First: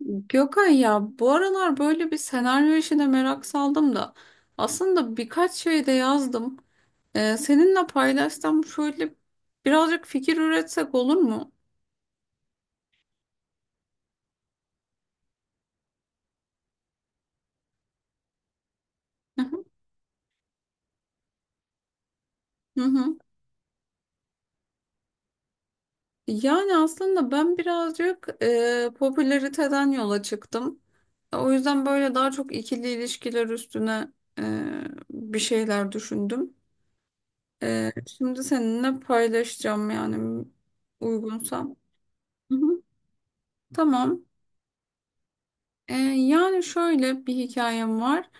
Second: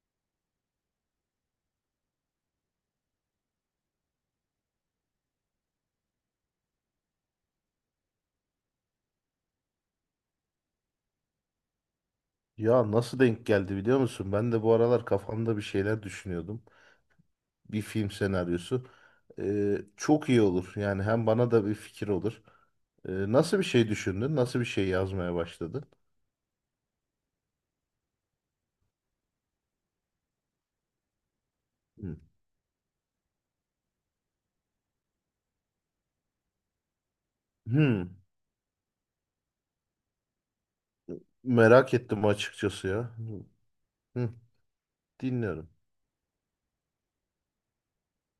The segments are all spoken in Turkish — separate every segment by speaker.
Speaker 1: Gökay ya bu aralar böyle bir senaryo işine merak saldım da aslında birkaç şey de yazdım. Seninle paylaşsam şöyle birazcık fikir üretsek olur mu?
Speaker 2: Ya nasıl denk geldi biliyor musun? Ben de bu aralar kafamda bir şeyler düşünüyordum. Bir film senaryosu.
Speaker 1: Hı hı.
Speaker 2: Çok iyi olur. Yani hem bana da bir fikir olur.
Speaker 1: Hı hı.
Speaker 2: Nasıl bir şey düşündün? Nasıl bir şey yazmaya başladın?
Speaker 1: Yani aslında ben birazcık popülariteden yola çıktım. O yüzden böyle
Speaker 2: Hı.
Speaker 1: daha çok ikili ilişkiler üstüne e, bir şeyler düşündüm.
Speaker 2: Hı.
Speaker 1: Şimdi seninle paylaşacağım yani uygunsam.
Speaker 2: Merak ettim
Speaker 1: Hı hı.
Speaker 2: açıkçası ya. Hı.
Speaker 1: Tamam.
Speaker 2: Hı. Dinliyorum.
Speaker 1: Yani şöyle bir hikayem var.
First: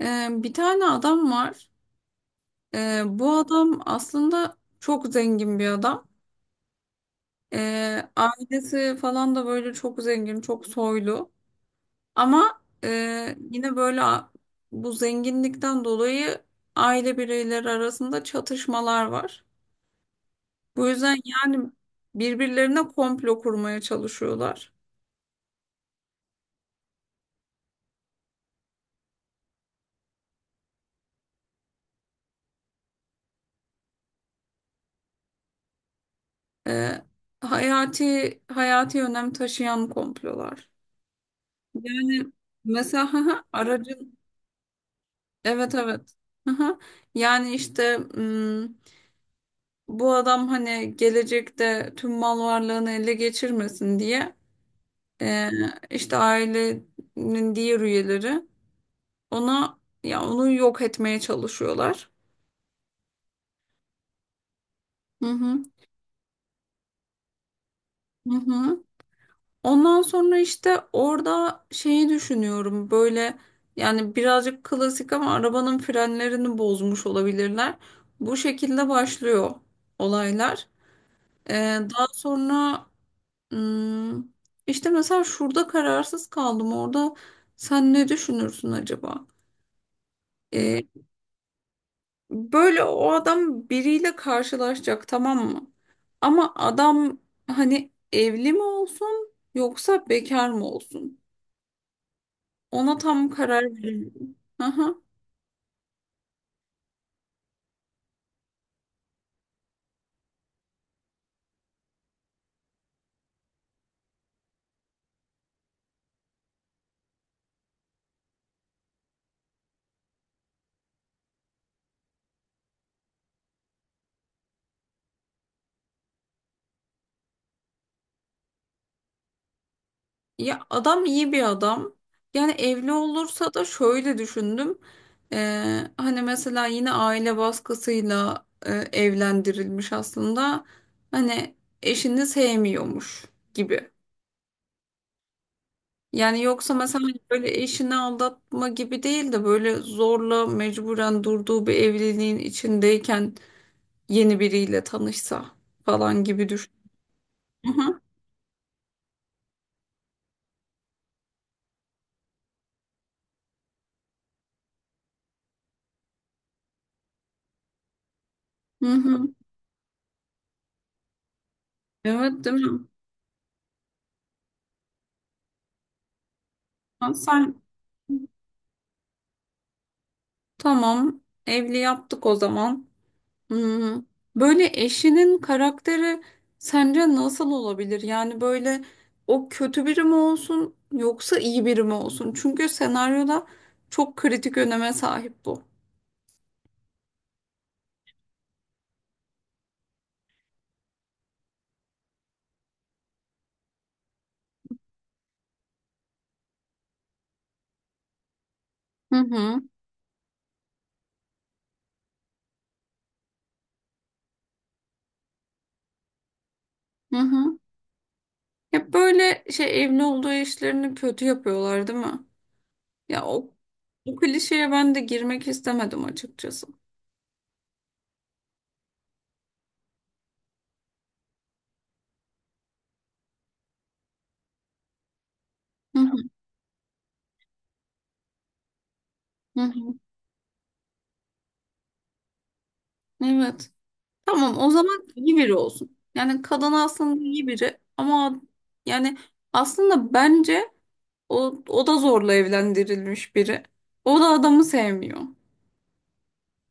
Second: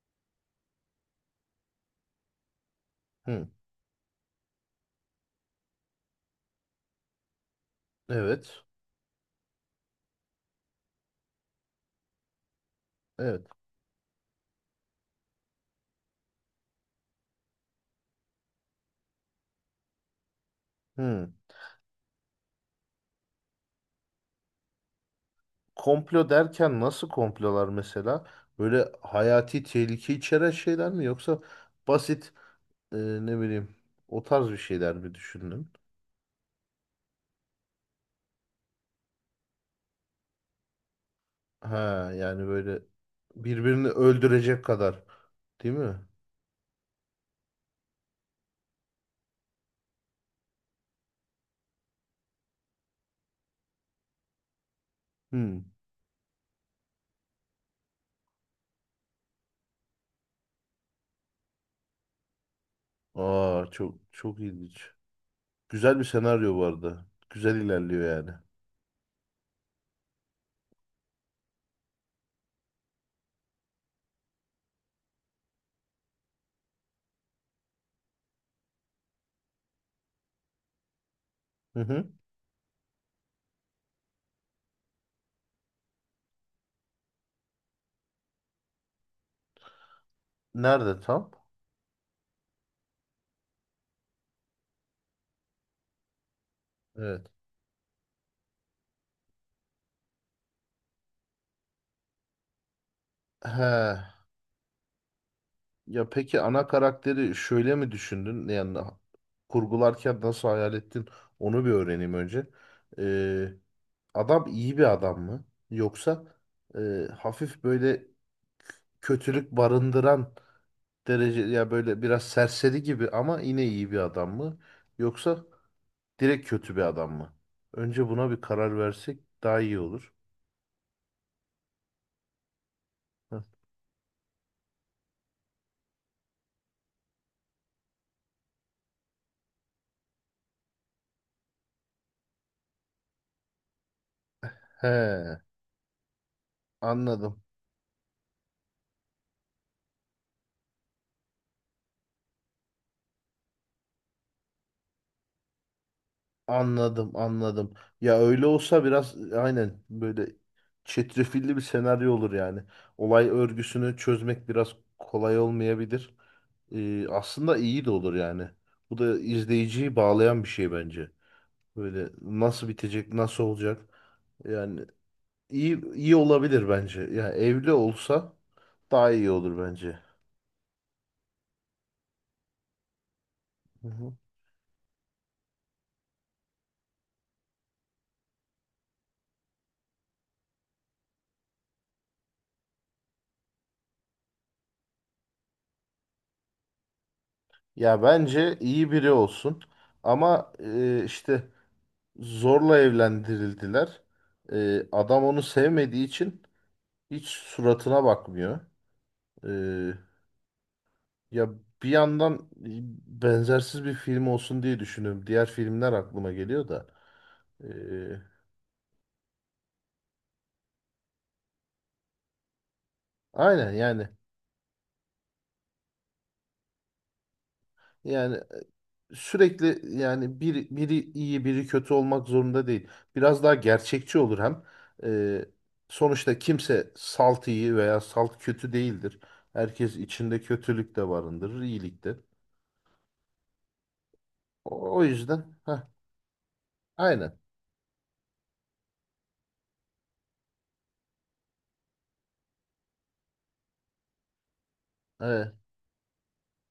Speaker 1: Bir tane adam var. Bu
Speaker 2: Hı.
Speaker 1: adam aslında çok zengin bir adam.
Speaker 2: Evet.
Speaker 1: Ailesi falan da böyle çok zengin, çok soylu. Ama
Speaker 2: Evet.
Speaker 1: yine böyle bu zenginlikten dolayı aile bireyleri arasında çatışmalar var. Bu yüzden
Speaker 2: Hı.
Speaker 1: yani birbirlerine komplo kurmaya çalışıyorlar.
Speaker 2: Komplo derken nasıl komplolar mesela? Böyle hayati tehlike içeren şeyler mi yoksa basit e, ne bileyim o tarz bir şeyler mi düşündün?
Speaker 1: Ee, Hayati hayati önem taşıyan komplolar.
Speaker 2: Ha
Speaker 1: Yani
Speaker 2: yani böyle
Speaker 1: mesela haha,
Speaker 2: birbirini
Speaker 1: aracın
Speaker 2: öldürecek kadar
Speaker 1: evet
Speaker 2: değil mi?
Speaker 1: evet. Haha. Yani işte bu adam hani gelecekte tüm mal varlığını ele geçirmesin diye, e,
Speaker 2: Hmm.
Speaker 1: işte ailenin diğer üyeleri ona ya onu yok etmeye çalışıyorlar.
Speaker 2: Aa çok çok ilginç.
Speaker 1: Hı hı.
Speaker 2: Güzel bir senaryo bu arada. Güzel ilerliyor yani.
Speaker 1: Hı hı. Ondan sonra işte orada şeyi düşünüyorum böyle, yani birazcık klasik ama arabanın frenlerini bozmuş olabilirler. Bu şekilde başlıyor olaylar.
Speaker 2: Hı
Speaker 1: Daha
Speaker 2: hı.
Speaker 1: sonra hmm, işte mesela şurada kararsız kaldım, orada sen ne düşünürsün acaba? Ee,
Speaker 2: Nerede tam?
Speaker 1: Böyle o adam biriyle karşılaşacak, tamam mı? Ama adam
Speaker 2: Evet.
Speaker 1: hani evli mi olsun yoksa bekar mı olsun? Ona tam karar
Speaker 2: He.
Speaker 1: veririm. Aha.
Speaker 2: Ya peki ana karakteri şöyle mi düşündün? Yani kurgularken nasıl hayal ettin? Onu bir öğreneyim önce. Ee, Adam iyi bir adam mı? Yoksa hafif böyle kötülük barındıran derece ya böyle biraz serseri gibi ama yine iyi bir adam mı? Yoksa direkt kötü bir adam mı? Önce buna bir karar versek daha iyi olur.
Speaker 1: Ya adam iyi bir adam. Yani evli
Speaker 2: Hı.
Speaker 1: olursa da şöyle düşündüm. Hani mesela yine aile baskısıyla evlendirilmiş aslında. Hani eşini sevmiyormuş gibi.
Speaker 2: He,
Speaker 1: Yani yoksa mesela hani
Speaker 2: anladım.
Speaker 1: böyle eşini aldatma gibi değil de böyle zorla mecburen durduğu bir evliliğin içindeyken yeni biriyle tanışsa falan gibi düşün.
Speaker 2: Anladım,
Speaker 1: Hı
Speaker 2: anladım.
Speaker 1: hı.
Speaker 2: Ya öyle olsa biraz aynen böyle çetrefilli bir senaryo olur yani. Olay örgüsünü çözmek biraz kolay olmayabilir. Aslında iyi de olur yani.
Speaker 1: Hı
Speaker 2: Bu da
Speaker 1: hı.
Speaker 2: izleyiciyi bağlayan bir şey bence. Böyle
Speaker 1: Evet değil
Speaker 2: nasıl
Speaker 1: mi?
Speaker 2: bitecek, nasıl olacak? Yani iyi olabilir bence.
Speaker 1: Ha,
Speaker 2: Yani
Speaker 1: sen.
Speaker 2: evli olsa daha iyi olur bence.
Speaker 1: Tamam, evli yaptık o zaman.
Speaker 2: Hı
Speaker 1: Hmm,
Speaker 2: hı.
Speaker 1: Böyle eşinin karakteri sence nasıl olabilir? Yani böyle o kötü biri mi olsun yoksa iyi biri mi olsun? Çünkü senaryoda çok kritik öneme sahip bu.
Speaker 2: Ya bence iyi biri olsun. Ama işte zorla evlendirildiler. Adam onu sevmediği için hiç suratına bakmıyor.
Speaker 1: Hı hı,
Speaker 2: E, ya Bir yandan e, benzersiz bir film olsun diye düşünüyorum. Diğer filmler aklıma geliyor da.
Speaker 1: hı hı.
Speaker 2: E,
Speaker 1: Hep böyle şey, evli olduğu eşlerini kötü yapıyorlar, değil mi? Ya o,
Speaker 2: aynen yani
Speaker 1: o klişeye ben de girmek istemedim açıkçası.
Speaker 2: Yani sürekli yani biri iyi biri kötü olmak zorunda değil. Biraz daha gerçekçi olur hem. E,
Speaker 1: Hı hı,
Speaker 2: Sonuçta kimse salt iyi veya salt kötü değildir.
Speaker 1: hı hı.
Speaker 2: Herkes içinde kötülük de barındırır, iyilik de.
Speaker 1: Evet. Tamam o
Speaker 2: O
Speaker 1: zaman iyi
Speaker 2: yüzden
Speaker 1: biri
Speaker 2: heh,
Speaker 1: olsun. Yani kadın aslında
Speaker 2: aynen.
Speaker 1: iyi biri ama yani aslında bence o da zorla evlendirilmiş biri. O da adamı sevmiyor.
Speaker 2: Evet,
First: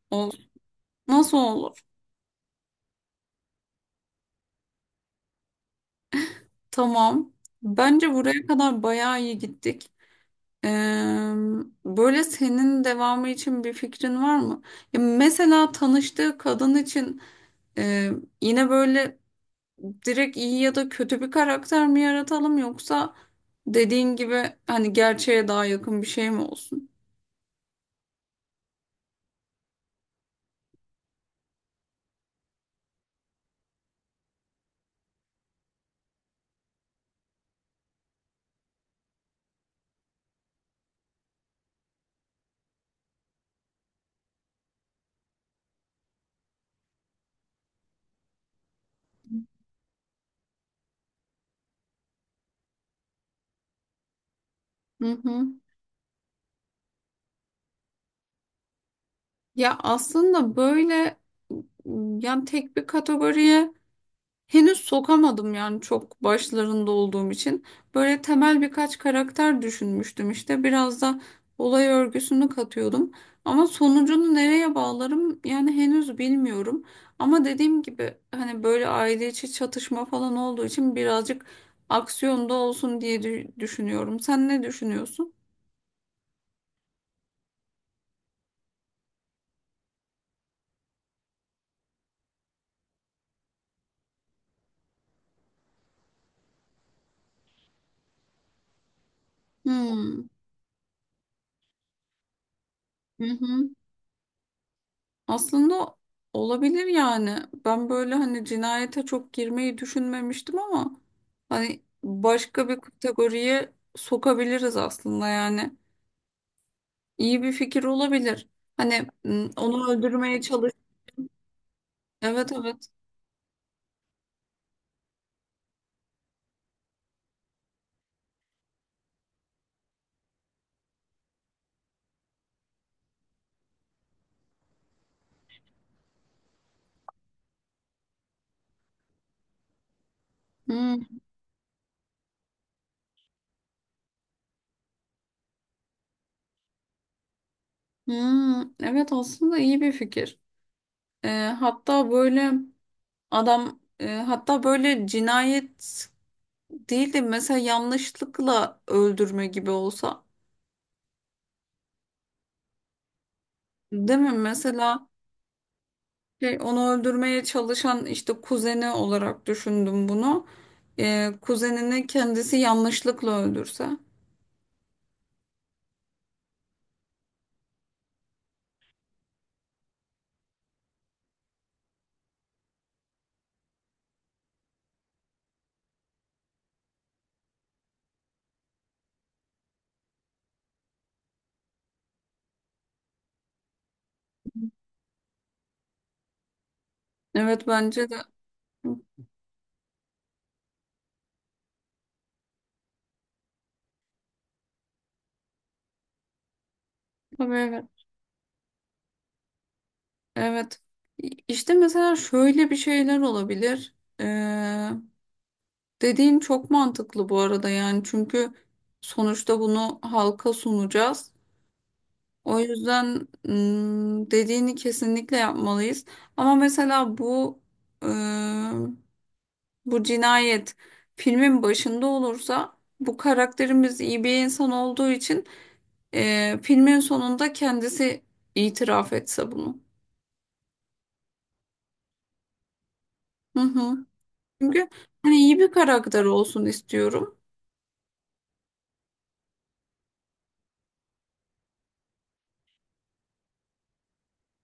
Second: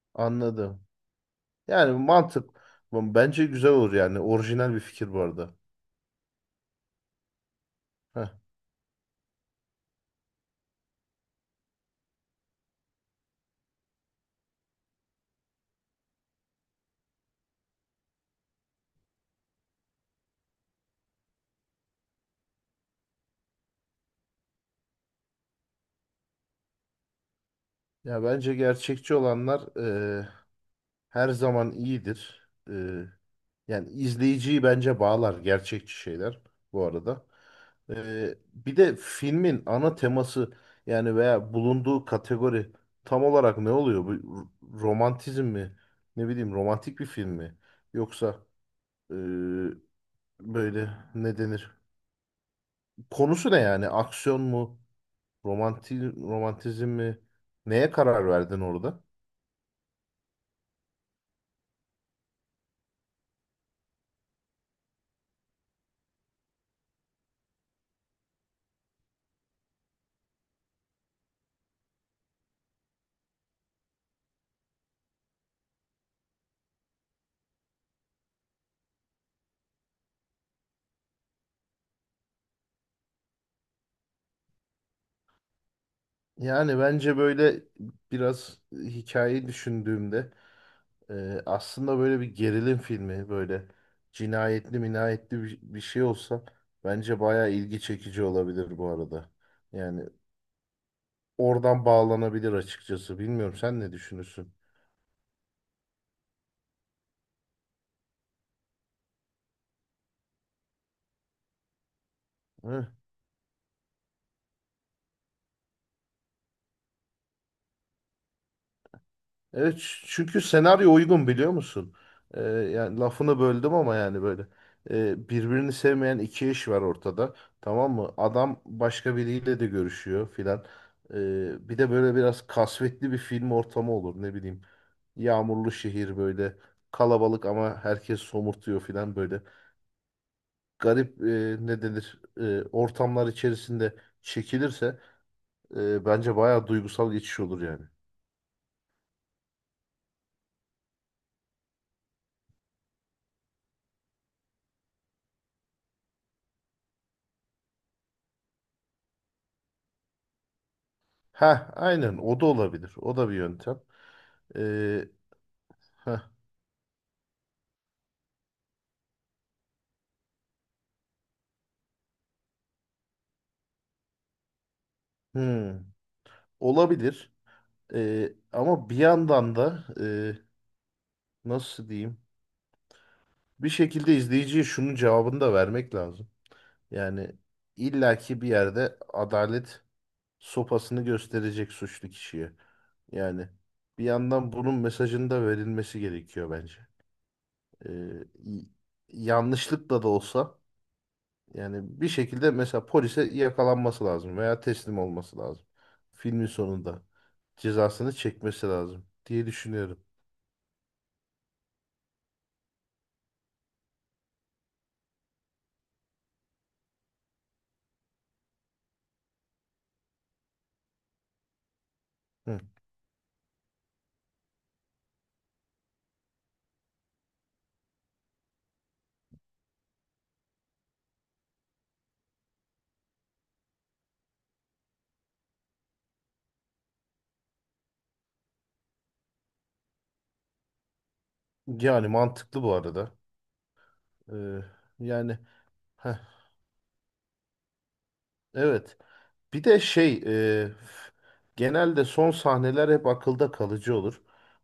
Speaker 1: O,
Speaker 2: anladım.
Speaker 1: nasıl olur?
Speaker 2: Yani mantık bence güzel olur yani. Orijinal bir fikir bu arada.
Speaker 1: Tamam. Bence
Speaker 2: Heh.
Speaker 1: buraya kadar bayağı iyi gittik. Ee, Böyle senin devamı için bir fikrin var mı? Ya mesela tanıştığı kadın için e, yine böyle direkt iyi ya da kötü bir karakter mi yaratalım yoksa dediğin gibi hani gerçeğe daha yakın bir şey mi olsun?
Speaker 2: Ya bence gerçekçi olanlar e, her zaman iyidir. Yani izleyiciyi bence bağlar gerçekçi şeyler bu arada. Bir de filmin ana teması yani veya bulunduğu kategori tam olarak ne oluyor? Romantizm mi? Ne bileyim romantik bir film mi? Yoksa ee, böyle ne denir? Konusu ne yani? Aksiyon mu?
Speaker 1: Hı hı.
Speaker 2: Romantizm mi? Neye karar verdin orada?
Speaker 1: Ya aslında böyle yani tek bir kategoriye henüz sokamadım yani çok başlarında olduğum için. Böyle temel birkaç karakter düşünmüştüm işte. Biraz da olay örgüsünü katıyordum. Ama sonucunu nereye bağlarım yani henüz bilmiyorum. Ama dediğim gibi hani böyle aile içi çatışma falan olduğu için birazcık aksiyonda olsun diye düşünüyorum. Sen ne düşünüyorsun?
Speaker 2: Yani bence böyle biraz hikayeyi düşündüğümde aslında böyle bir gerilim filmi böyle cinayetli minayetli bir şey olsa bence bayağı ilgi çekici olabilir bu arada. Yani
Speaker 1: Hmm.
Speaker 2: oradan bağlanabilir açıkçası.
Speaker 1: Hı
Speaker 2: Bilmiyorum
Speaker 1: hı.
Speaker 2: sen ne düşünürsün?
Speaker 1: Aslında olabilir yani. Ben böyle hani cinayete çok girmeyi düşünmemiştim ama hani başka bir kategoriye sokabiliriz aslında yani. İyi bir fikir olabilir. Hani
Speaker 2: Evet
Speaker 1: onu öldürmeye
Speaker 2: çünkü
Speaker 1: çalış.
Speaker 2: senaryo uygun biliyor musun?
Speaker 1: Evet evet.
Speaker 2: Yani lafını böldüm ama yani böyle birbirini sevmeyen iki eş var ortada tamam mı? Adam başka biriyle de görüşüyor filan. Bir de böyle biraz kasvetli bir film ortamı olur ne bileyim. Yağmurlu şehir böyle kalabalık ama herkes somurtuyor filan böyle.
Speaker 1: Hmm,
Speaker 2: Garip ne denir ortamlar içerisinde çekilirse bence bayağı duygusal geçiş olur yani.
Speaker 1: hmm. Evet aslında iyi bir fikir. Ee, Hatta böyle adam hatta böyle cinayet değil de mesela yanlışlıkla öldürme gibi olsa.
Speaker 2: Ha aynen o da olabilir. O da bir yöntem.
Speaker 1: Değil mi? Mesela
Speaker 2: Ee, heh,
Speaker 1: şey, onu öldürmeye çalışan işte kuzeni olarak düşündüm bunu. Kuzenini kendisi yanlışlıkla öldürse.
Speaker 2: hmm, olabilir. Ama bir yandan da nasıl diyeyim? Bir şekilde izleyiciye şunun cevabını da vermek lazım. Yani illaki bir yerde adalet sopasını gösterecek suçlu kişiye. Yani bir yandan bunun mesajının da verilmesi gerekiyor bence.
Speaker 1: Evet bence de.
Speaker 2: Ee, y- Yanlışlıkla da olsa. Yani bir şekilde mesela polise yakalanması lazım veya teslim olması lazım. Filmin sonunda
Speaker 1: Tabii evet.
Speaker 2: cezasını çekmesi lazım diye düşünüyorum.
Speaker 1: Evet. İşte mesela şöyle bir şeyler olabilir. Ee, Dediğin çok mantıklı bu arada yani çünkü sonuçta bunu halka sunacağız. O
Speaker 2: Hı.
Speaker 1: yüzden dediğini kesinlikle yapmalıyız. Ama mesela bu, bu cinayet filmin başında olursa bu karakterimiz iyi bir insan olduğu için filmin sonunda kendisi itiraf etse bunu.
Speaker 2: Yani mantıklı bu arada.
Speaker 1: Hı hı.
Speaker 2: Ee,
Speaker 1: Çünkü hani
Speaker 2: yani
Speaker 1: iyi bir
Speaker 2: heh,
Speaker 1: karakter olsun istiyorum.
Speaker 2: evet. Bir de şey e, f- genelde son sahneler hep akılda kalıcı olur.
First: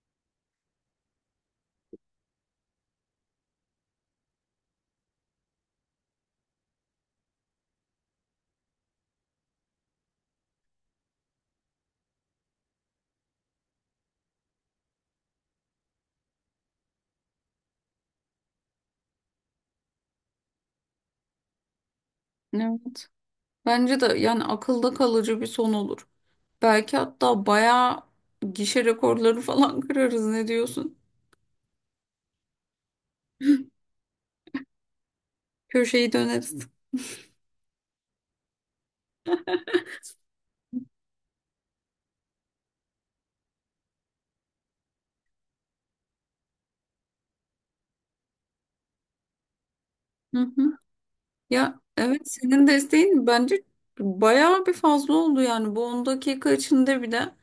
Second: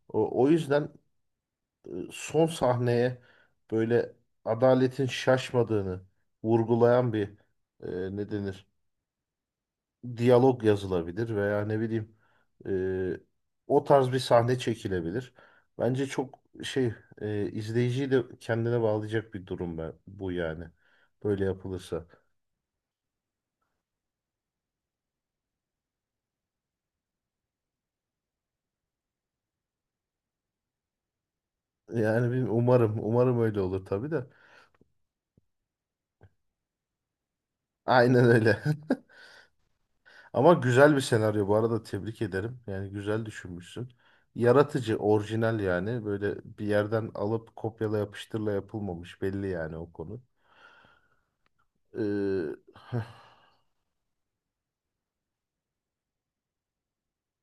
Speaker 2: O yüzden son sahneye böyle adaletin şaşmadığını vurgulayan bir ne denir? Diyalog yazılabilir veya ne bileyim e, o tarz bir sahne çekilebilir. Bence çok şey e, izleyiciyi de kendine bağlayacak bir durum bu yani. Böyle yapılırsa.
Speaker 1: Evet. Bence de yani akılda kalıcı bir son olur. Belki hatta bayağı gişe rekorları falan kırarız, ne diyorsun?
Speaker 2: Yani bilmiyorum, umarım öyle olur tabii de.
Speaker 1: Köşeyi döneriz.
Speaker 2: Aynen öyle. Ama güzel bir senaryo bu arada tebrik ederim. Yani güzel düşünmüşsün. Yaratıcı, orijinal yani. Böyle bir yerden alıp kopyala yapıştırla yapılmamış belli yani o konu.
Speaker 1: Hı hı. Ya evet,
Speaker 2: Ee,
Speaker 1: senin desteğin bence bayağı bir fazla oldu yani bu 10 dakika içinde, bir de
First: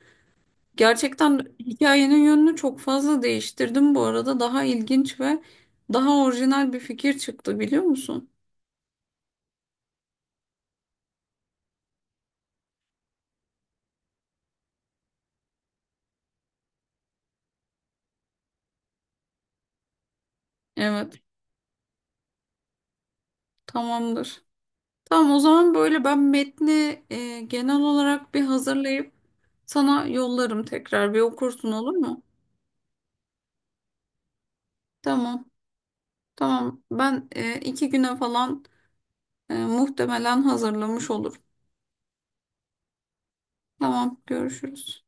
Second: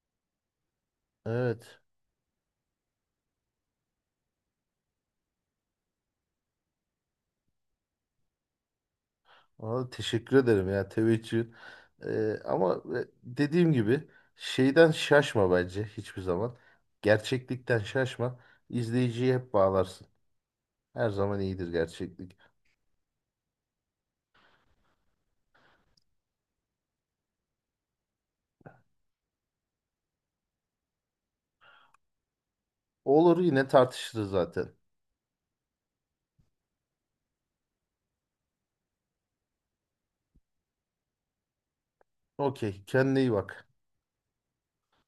Speaker 1: gerçekten
Speaker 2: evet.
Speaker 1: hikayenin yönünü çok fazla değiştirdim bu arada, daha ilginç ve daha orijinal bir fikir çıktı, biliyor musun?
Speaker 2: Valla teşekkür ederim ya teveccühün. Dediğim gibi şeyden şaşma bence hiçbir zaman. Gerçeklikten şaşma. İzleyiciyi hep bağlarsın. Her
Speaker 1: Evet,
Speaker 2: zaman iyidir gerçeklik.
Speaker 1: tamamdır. Tamam o zaman böyle ben metni genel olarak bir hazırlayıp sana yollarım, tekrar bir okursun olur mu?
Speaker 2: Olur yine tartışırız zaten.
Speaker 1: Tamam. Tamam. Ben 2 güne falan muhtemelen hazırlamış olurum.
Speaker 2: Okey kendine iyi bak.
Speaker 1: Tamam. Görüşürüz.